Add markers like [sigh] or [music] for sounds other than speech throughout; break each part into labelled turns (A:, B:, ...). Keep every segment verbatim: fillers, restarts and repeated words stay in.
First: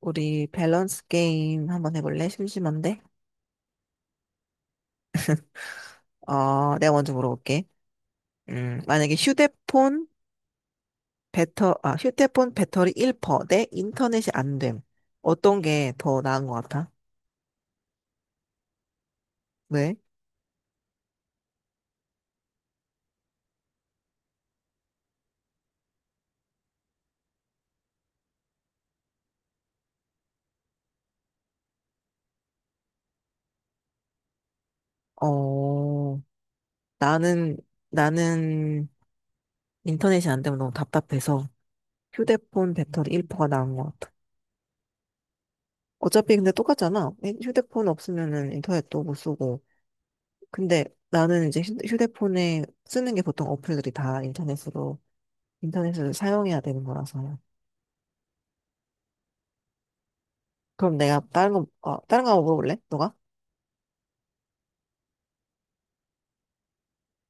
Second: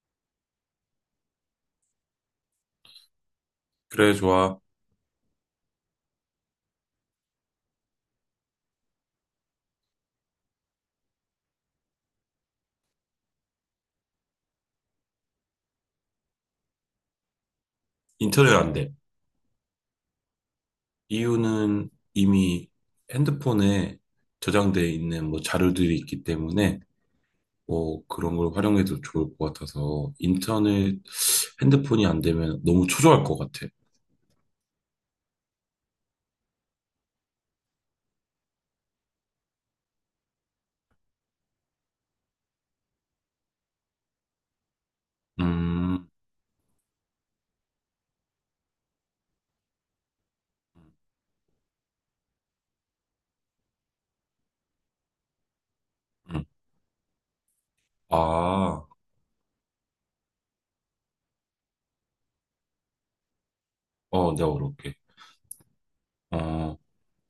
A: 우리 밸런스 게임 한번 해볼래? 심심한데?
B: 그래, 좋아.
A: 어, 내가 먼저 물어볼게. 음, 만약에 휴대폰 배터, 아, 휴대폰 배터리 일 퍼센트대 인터넷이 안 됨. 어떤 게 더 나은 것 같아?
B: 인터넷 안 돼.
A: 왜?
B: 이유는 이미 핸드폰에 저장돼 있는 뭐 자료들이 있기 때문에 뭐 그런 걸 활용해도 좋을 것 같아서 인터넷 핸드폰이 안 되면 너무 초조할 것 같아.
A: 어, 나는, 나는 인터넷이 안 되면 너무 답답해서 휴대폰 배터리 일 퍼센트가 나은 것 같아.
B: 음,
A: 어차피 근데 똑같잖아. 휴대폰 없으면은 인터넷도 못 쓰고. 근데 나는 이제 휴- 휴대폰에 쓰는 게 보통 어플들이 다 인터넷으로 인터넷을
B: 음.
A: 사용해야 되는 거라서요.
B: 아,
A: 그럼 내가 다른 거, 어, 다른 거 한번 물어볼래? 너가?
B: 어, 내가 어렵게, 어,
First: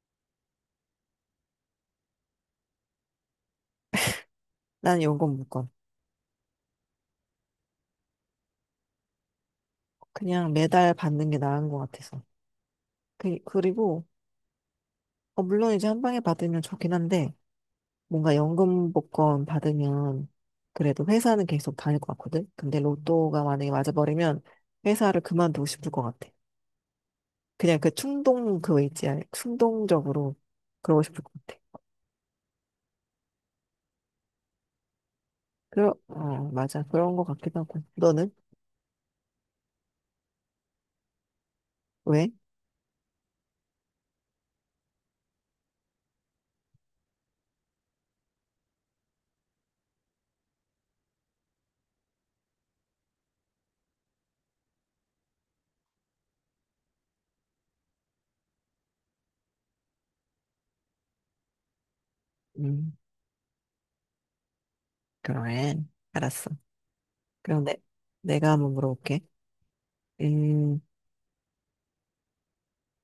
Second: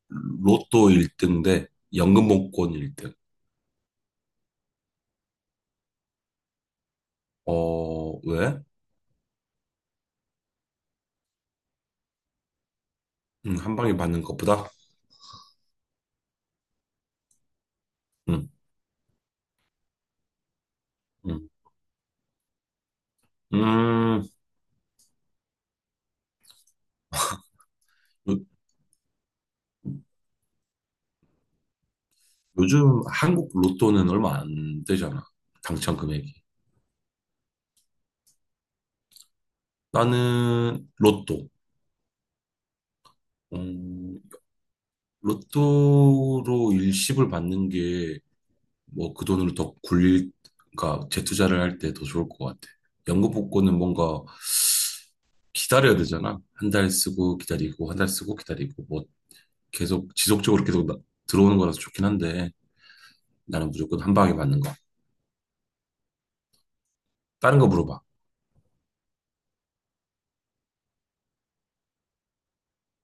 B: 로또 일 등 대 연금복권 일 등.
A: 난 연금 무건.
B: 어, 왜?
A: 그냥 매달 받는 게 나은 것 같아서. 그,
B: 음, 한 방에
A: 그리고,
B: 받는 것보다?
A: 어, 물론 이제 한 방에 받으면 좋긴 한데, 뭔가
B: 음,
A: 연금 복권 받으면, 그래도 회사는
B: 음.
A: 계속 다닐 것 같거든? 근데 로또가 만약에 맞아버리면, 회사를 그만두고 싶을 것 같아. 그냥 그
B: 음,
A: 충동, 그거 있지, 아니, 충동적으로 그러고 싶을 것 같아.
B: 요즘 한국 로또는 얼마 안 되잖아.
A: 그러,
B: 당첨 금액이.
A: 어, 맞아. 그런 것 같기도 하고. 너는?
B: 나는 로또.
A: 왜?
B: 음, 로또로 일시불 받는 게 뭐 그 돈으로 더 굴릴, 그러니까 재투자를 할 때 더 좋을 것 같아. 연금 복권은 뭔가 기다려야 되잖아. 한 달 쓰고 기다리고, 한 달 쓰고 기다리고, 뭐 계속 지속적으로 계속 나- 들어오는 거라서 좋긴 한데
A: 음,
B: 나는 무조건 한 방에 받는 거.
A: 그래. 알았어.
B: 다른
A: 그럼
B: 거
A: 내,
B: 물어봐.
A: 내가 한번 물어볼게. 음,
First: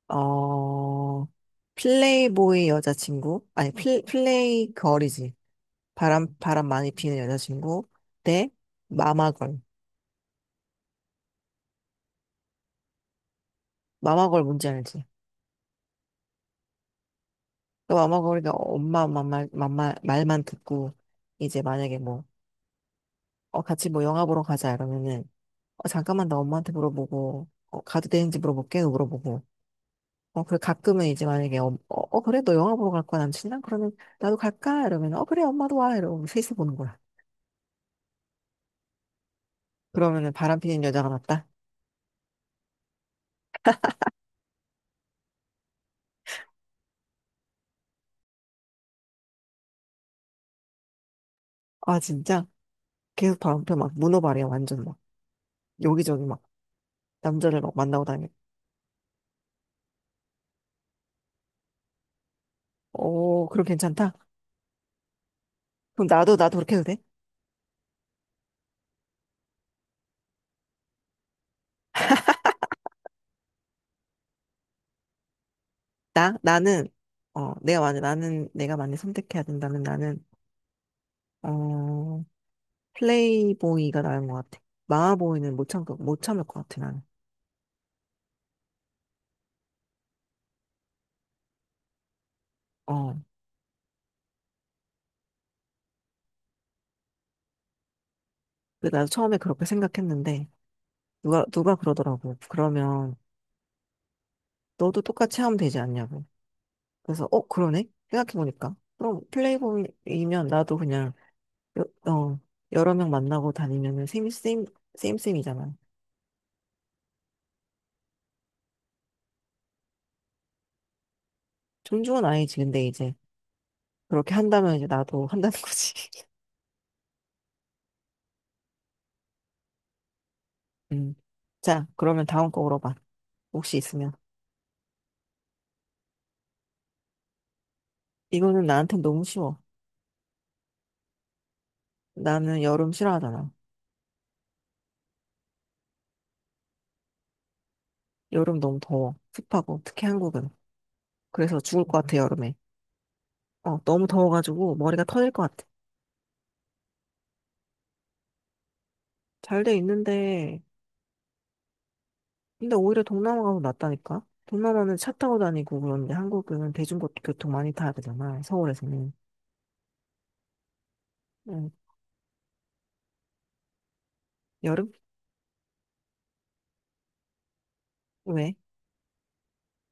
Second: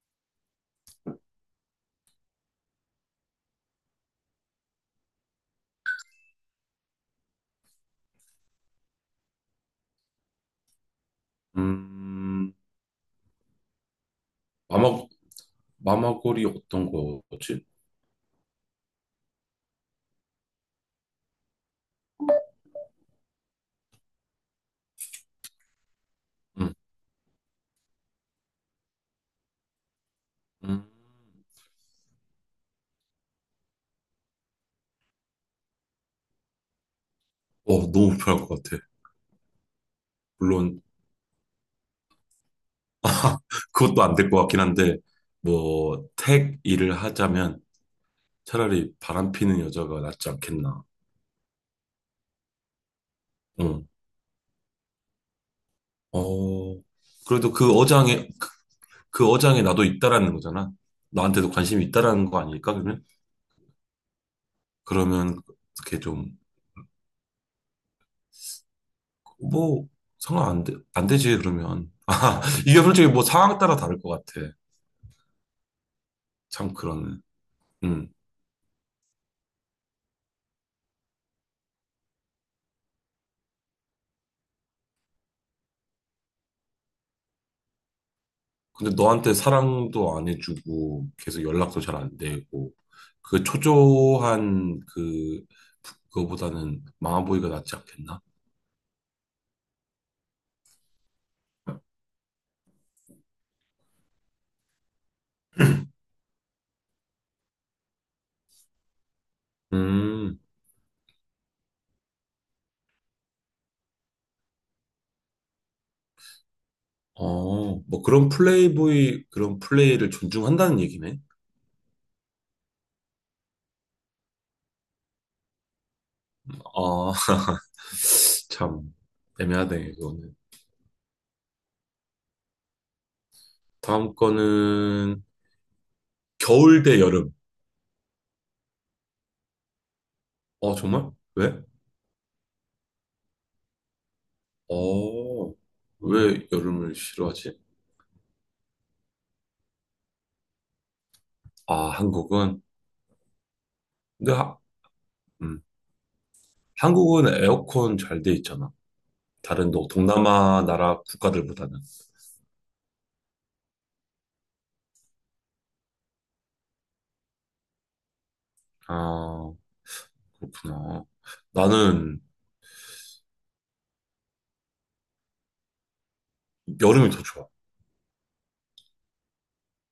A: 어, 플레이보이 여자친구? 아니, 플, 플레이 걸이지. 바람, 바람 많이 피는 여자친구 대 마마걸.
B: 음,
A: 마마걸 뭔지 알지?
B: 마마, 마마골이 어떤 거지?
A: 그 마마걸이가 엄마, 엄마, 말, 말, 말만 듣고, 이제 만약에 뭐, 어, 같이 뭐 영화 보러 가자 이러면은, 어, 잠깐만 나 엄마한테
B: 음.
A: 물어보고, 어, 가도 되는지 물어볼게 그 물어보고, 어, 그래,
B: 음.
A: 가끔은 이제 만약에, 어, 어, 어, 그래, 너 영화 보러 갈 거야, 남친이랑? 그러면, 나도 갈까? 이러면, 어, 그래, 엄마도 와. 이러면 셋이 보는 거야.
B: 어, 너무 불편할 것 같아.
A: 그러면은 바람
B: 물론
A: 피는 여자가 낫다?
B: 그것도 안 될 것 같긴 한데 뭐 택 일을 하자면 차라리 바람 피는 여자가 낫지 않겠나.
A: 아, 진짜? 계속 바람 펴,
B: 응.
A: 막, 문어발이야, 완전 막. 여기저기 막,
B: 어, 그래도
A: 남자를
B: 그
A: 막 만나고
B: 어장에
A: 다녀.
B: 그 어장에 나도 있다라는 거잖아. 나한테도 관심이 있다라는 거 아닐까 그러면?
A: 어, 그럼 괜찮다?
B: 그러면 그게
A: 그럼
B: 좀
A: 나도,
B: 뭐
A: 나도 그렇게 해도 돼?
B: 상황 안 돼, 안 되지 그러면. [laughs] 아, 이게 솔직히 뭐 상황 따라 다를 것 같아.
A: 나,
B: 참
A: 나는,
B: 그러네.
A: 어, 내가 만약,
B: 음.
A: 나는, 내가 만약 선택해야 된다면 나는, 어, 플레이보이가 나은 것 같아. 마마보이는 못 참, 못 참을 것 같아, 나는.
B: 근데 너한테 사랑도 안 해주고 계속 연락도 잘 안 되고
A: 어.
B: 그 초조한 그 그거보다는 망아보이가 낫지 않겠나?
A: 근데 나도 처음에 그렇게 생각했는데, 누가, 누가 그러더라고. 그러면 너도 똑같이 하면 되지 않냐고. 그래서, 어, 그러네? 생각해보니까. 그럼
B: 음,
A: 플레이보이면 나도 그냥, 여, 어, 여러 명 만나고 다니면은 셈이, 셈, 셈셈이잖아.
B: 어, 뭐 그런 플레이보이 그런 플레이를 존중한다는 얘기네.
A: 존중은 아니지. 근데 이제, 그렇게 한다면 이제 나도 한다는 거지. [laughs]
B: 아, [laughs] 참 애매하네 이거는.
A: 음. 자, 그러면 다음 거 물어봐. 혹시 있으면.
B: 다음 거는 겨울 대 여름.
A: 이거는 나한테 너무 쉬워.
B: 어, 정말? 왜?
A: 나는 여름 싫어하잖아.
B: 어, 왜 여름을 싫어하지?
A: 여름 너무 더워. 습하고, 특히 한국은. 그래서 죽을
B: 아,
A: 것 같아, 여름에.
B: 한국은,
A: 어, 너무
B: 근데 하,
A: 더워가지고 머리가 터질 것
B: 음,
A: 같아.
B: 한국은 에어컨 잘 돼 있잖아.
A: 잘
B: 다른
A: 돼
B: 동-
A: 있는데,
B: 동남아 나라 국가들보다는.
A: 근데 오히려 동남아가 더 낫다니까? 동남아는 차 타고 다니고 그런데 한국은 대중교통 많이 타야 되잖아, 서울에서는.
B: 아, 그렇구나.
A: 응.
B: 나는
A: 여름?
B: 여름이 더 좋아.
A: 왜?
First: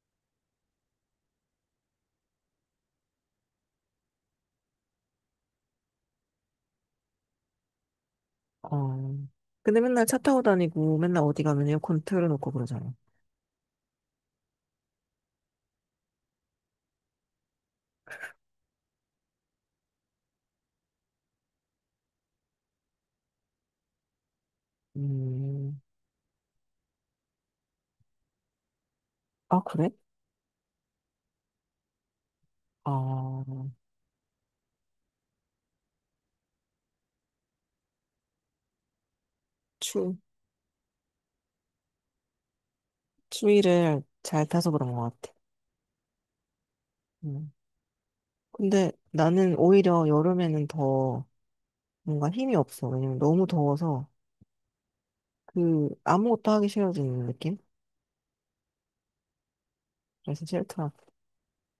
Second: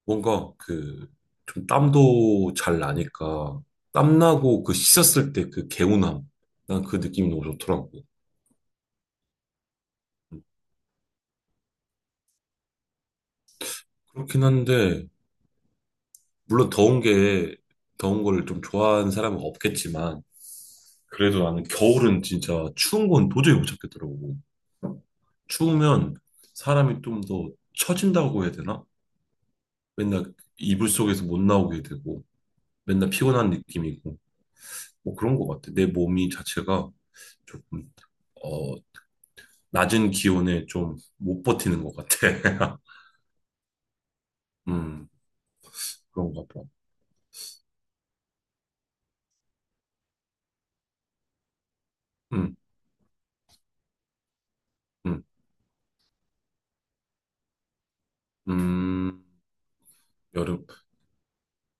B: 뭔가 그, 좀 땀도 잘 나니까, 땀나고 그 씻었을 때 그 개운함. 난 그 느낌이 너무 좋더라고.
A: 어. 근데 맨날 차 타고
B: 음,
A: 다니고 맨날 어디 가면 에어컨 틀어놓고 그러잖아.
B: 그렇긴 한데, 물론 더운 게, 더운 걸 좀 좋아하는 사람은 없겠지만, 그래도 나는 겨울은 진짜 추운 건 도저히 못 참겠더라고.
A: 음.
B: 추우면 사람이 좀 더 처진다고 해야 되나?
A: 아, 그래?
B: 맨날 이불 속에서 못 나오게 되고. 맨날 피곤한
A: 아,
B: 느낌이고 뭐 그런 것 같아. 내 몸이 자체가 조금 어 낮은
A: 추,
B: 기온에 좀 못 버티는 것 같아. [laughs]
A: 추위를 잘 타서 그런
B: 음,
A: 것 같아.
B: 그런가 봐.
A: 음. 근데 나는 오히려 여름에는 더 뭔가
B: 음,
A: 힘이 없어. 왜냐면 너무 더워서
B: 음,
A: 그 아무것도 하기 싫어지는 느낌?
B: 음
A: 그래서
B: 여름
A: 싫더라.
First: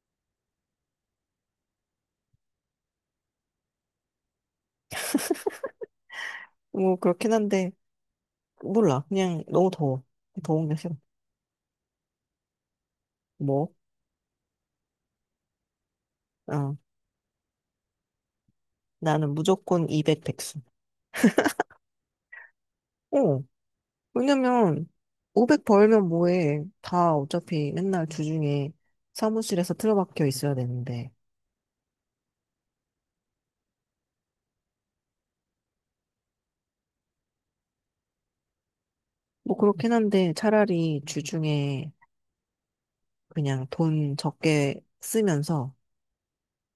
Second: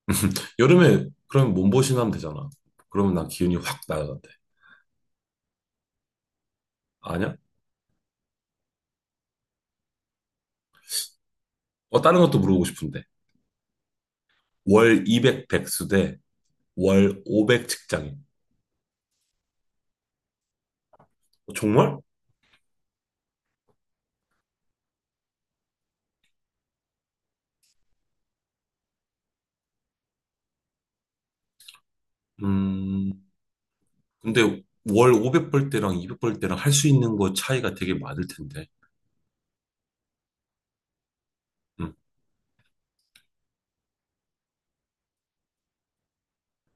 B: [laughs] 여름에 그럼 몸보신 하면 되잖아. 그러면 난 기운이 확 날아간대.
A: 뭐 그렇긴
B: 아니야?
A: 한데 몰라, 그냥 너무 더워, 더운 게 싫어.
B: 어, 다른 것도 물어보고 싶은데
A: 뭐?
B: 월 이백 백수
A: 어,
B: 대월 오백 직장인.
A: 나는 무조건 이백 백수.
B: 어, 정말?
A: 어 왜냐면 오백 벌면 뭐해, 다 어차피 맨날 주중에 사무실에서 틀어박혀 있어야 되는데.
B: 음 근데 월 오백 벌 때랑 이백 벌 때랑 할 수 있는 거 차이가 되게 많을 텐데.
A: 뭐 그렇긴 한데 차라리 주중에
B: 음,
A: 그냥 돈 적게 쓰면서,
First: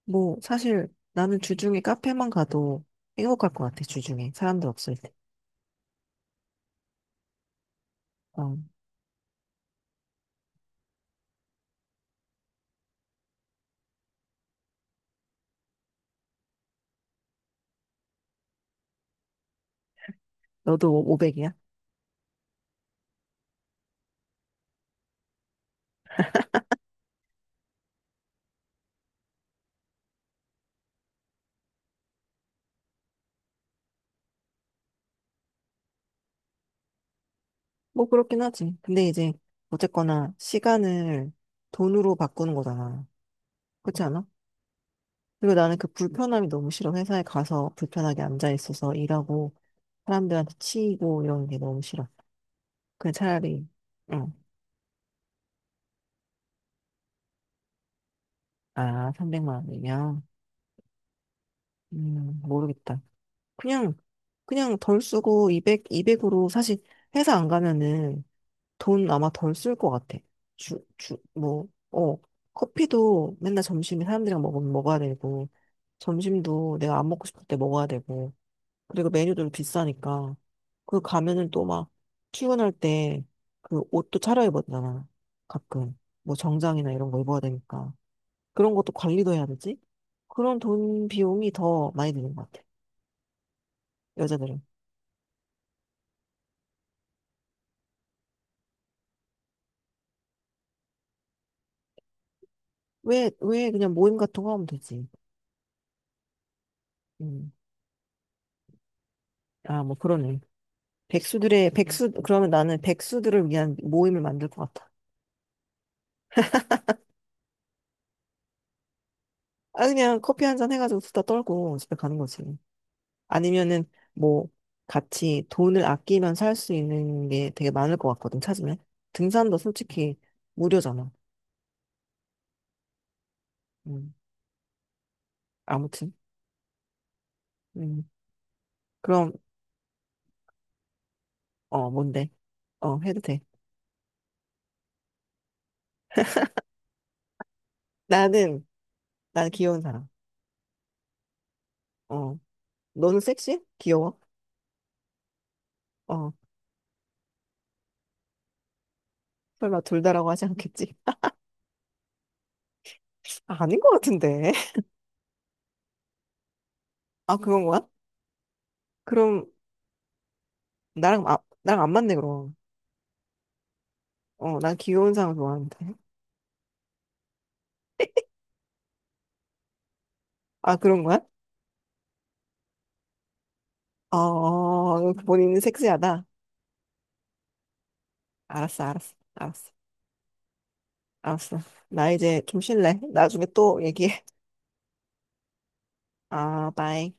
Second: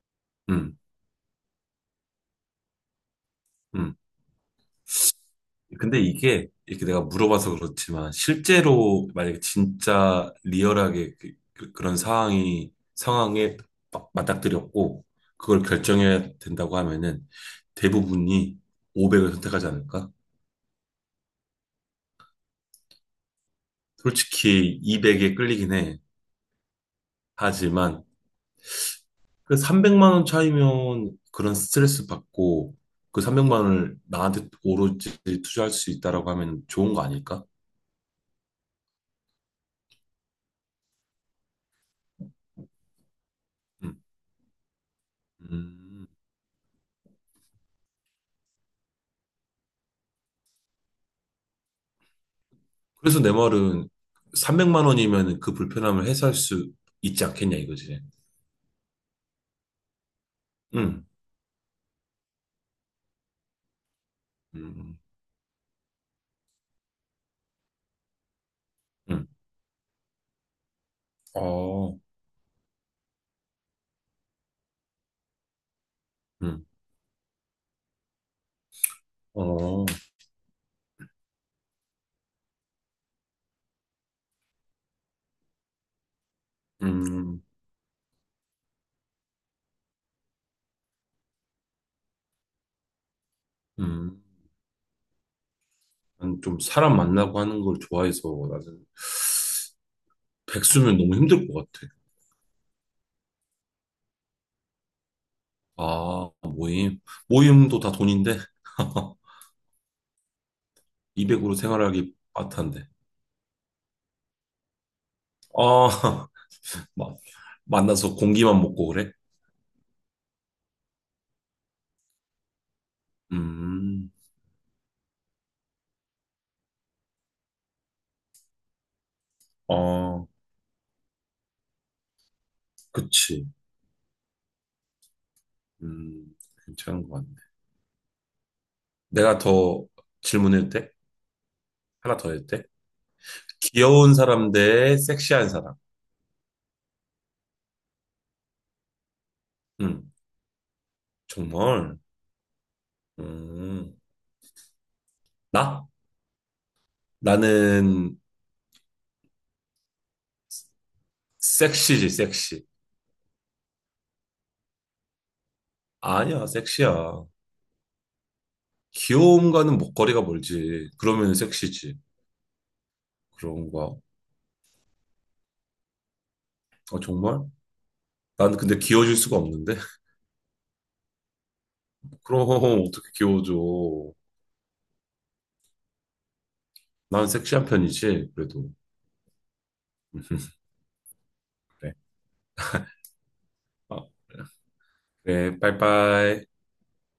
A: 뭐
B: 음.
A: 사실 나는 주중에 카페만 가도 행복할 것 같아,
B: 음.
A: 주중에 사람들 없을 때.
B: 근데 이게 이렇게 내가 물어봐서 그렇지만
A: 어,
B: 실제로 만약에 진짜 리얼하게 그, 런 상황이 상황에 막 맞닥뜨렸고 그걸 결정해야 된다고 하면은 대부분이 오백을 선택하지 않을까?
A: 너도 오백이야?
B: 솔직히 이백에 끌리긴 해. 하지만 그 삼백만 원 차이면 그런 스트레스 받고 그 삼백만 원을 나한테 오로지 투자할 수 있다라고 하면 좋은 거 아닐까?
A: 뭐 그렇긴 하지. 근데 이제 어쨌거나 시간을 돈으로 바꾸는 거잖아.
B: 음.
A: 그렇지 않아? 그리고 나는 그
B: 음.
A: 불편함이 너무 싫어. 회사에 가서 불편하게 앉아 있어서 일하고 사람들한테 치이고 이런 게 너무 싫어. 그냥
B: 그래서 내
A: 차라리.
B: 말은
A: 응.
B: 삼백만 원이면 그 불편함을 해소할 수 있지 않겠냐 이거지.
A: 아, 삼백만 원이면
B: 응,
A: 음, 모르겠다. 그냥 그냥
B: 응.
A: 덜 쓰고 이백 이백으로 사실 회사 안 가면은 돈
B: 응,
A: 아마 덜 쓸 것 같아. 주, 주, 뭐,
B: 어,
A: 어, 커피도 맨날 점심에 사람들이랑 먹으면 먹어야 되고,
B: 응,
A: 점심도 내가 안 먹고 싶을 때 먹어야 되고, 그리고 메뉴들도
B: 어,
A: 비싸니까, 그 가면은 또 막, 출근할 때, 그 옷도 차려입어야 되잖아. 가끔. 뭐 정장이나 이런 거 입어야
B: 음,
A: 되니까. 그런 것도 관리도 해야 되지? 그런 돈 비용이 더 많이 드는 것 같아.
B: 음.
A: 여자들은.
B: 난좀 사람 만나고 하는 걸 좋아해서 나는 백수면 너무 힘들 것 같아.
A: 왜, 왜 그냥 모임 같은 거 하면 되지?
B: 아, 모임.
A: 음.
B: 모임도 다 돈인데 [laughs]
A: 아, 뭐 그러네.
B: 이백으로
A: 백수들의, 백수,
B: 생활하기
A: 그러면 나는
B: 빠탄데.
A: 백수들을 위한 모임을 만들 것 같아.
B: 아, [laughs] 막 만나서 공기만 먹고 그래?
A: 아, 그냥 커피 한 잔 해가지고 수다 떨고 집에 가는 거지. 아니면은
B: 음,
A: 뭐 같이 돈을 아끼면 살 수 있는 게 되게 많을 것 같거든, 찾으면. 등산도 솔직히
B: 아.
A: 무료잖아.
B: 그치.
A: 음, 아무튼.
B: 음, 괜찮은 것 같네.
A: 음, 그럼,
B: 내가 더 질문해도 돼?
A: 어,
B: 하나
A: 뭔데?
B: 더 해도 돼?
A: 어, 해도 돼.
B: 귀여운 사람 대 섹시한 사람.
A: 나는, 난 귀여운 사람.
B: 응, 정말.
A: 어, 너는 섹시해?
B: 음,
A: 귀여워?
B: 나?
A: 어,
B: 나는
A: 설마 둘 다라고 하지 않겠지?
B: 섹시지, 섹시.
A: [laughs] 아닌 것 같은데. [laughs]
B: 아니야, 섹시야.
A: 아, 그건 거야? 그럼,
B: 귀여움과는 목걸이가 멀지.
A: 나랑,
B: 그러면
A: 아, 나랑 안
B: 섹시지.
A: 맞네, 그럼.
B: 그런 거.
A: 어, 난 귀여운 사람 좋아하는데.
B: 아, 정말? 난 근데 귀여워질 수가 없는데?
A: 아, 그런 거야?
B: [laughs] 그럼 어떻게 귀여워져?
A: 어, 본인은 섹시하다.
B: 난 섹시한 편이지, 그래도.
A: 알았어, 알았어, 알았어.
B: [laughs]
A: 알았어.
B: 그래.
A: 나 이제 좀 쉴래. 나중에 또
B: 어,
A: 얘기해.
B: 그래, 빠이빠이.
A: 아, 바이.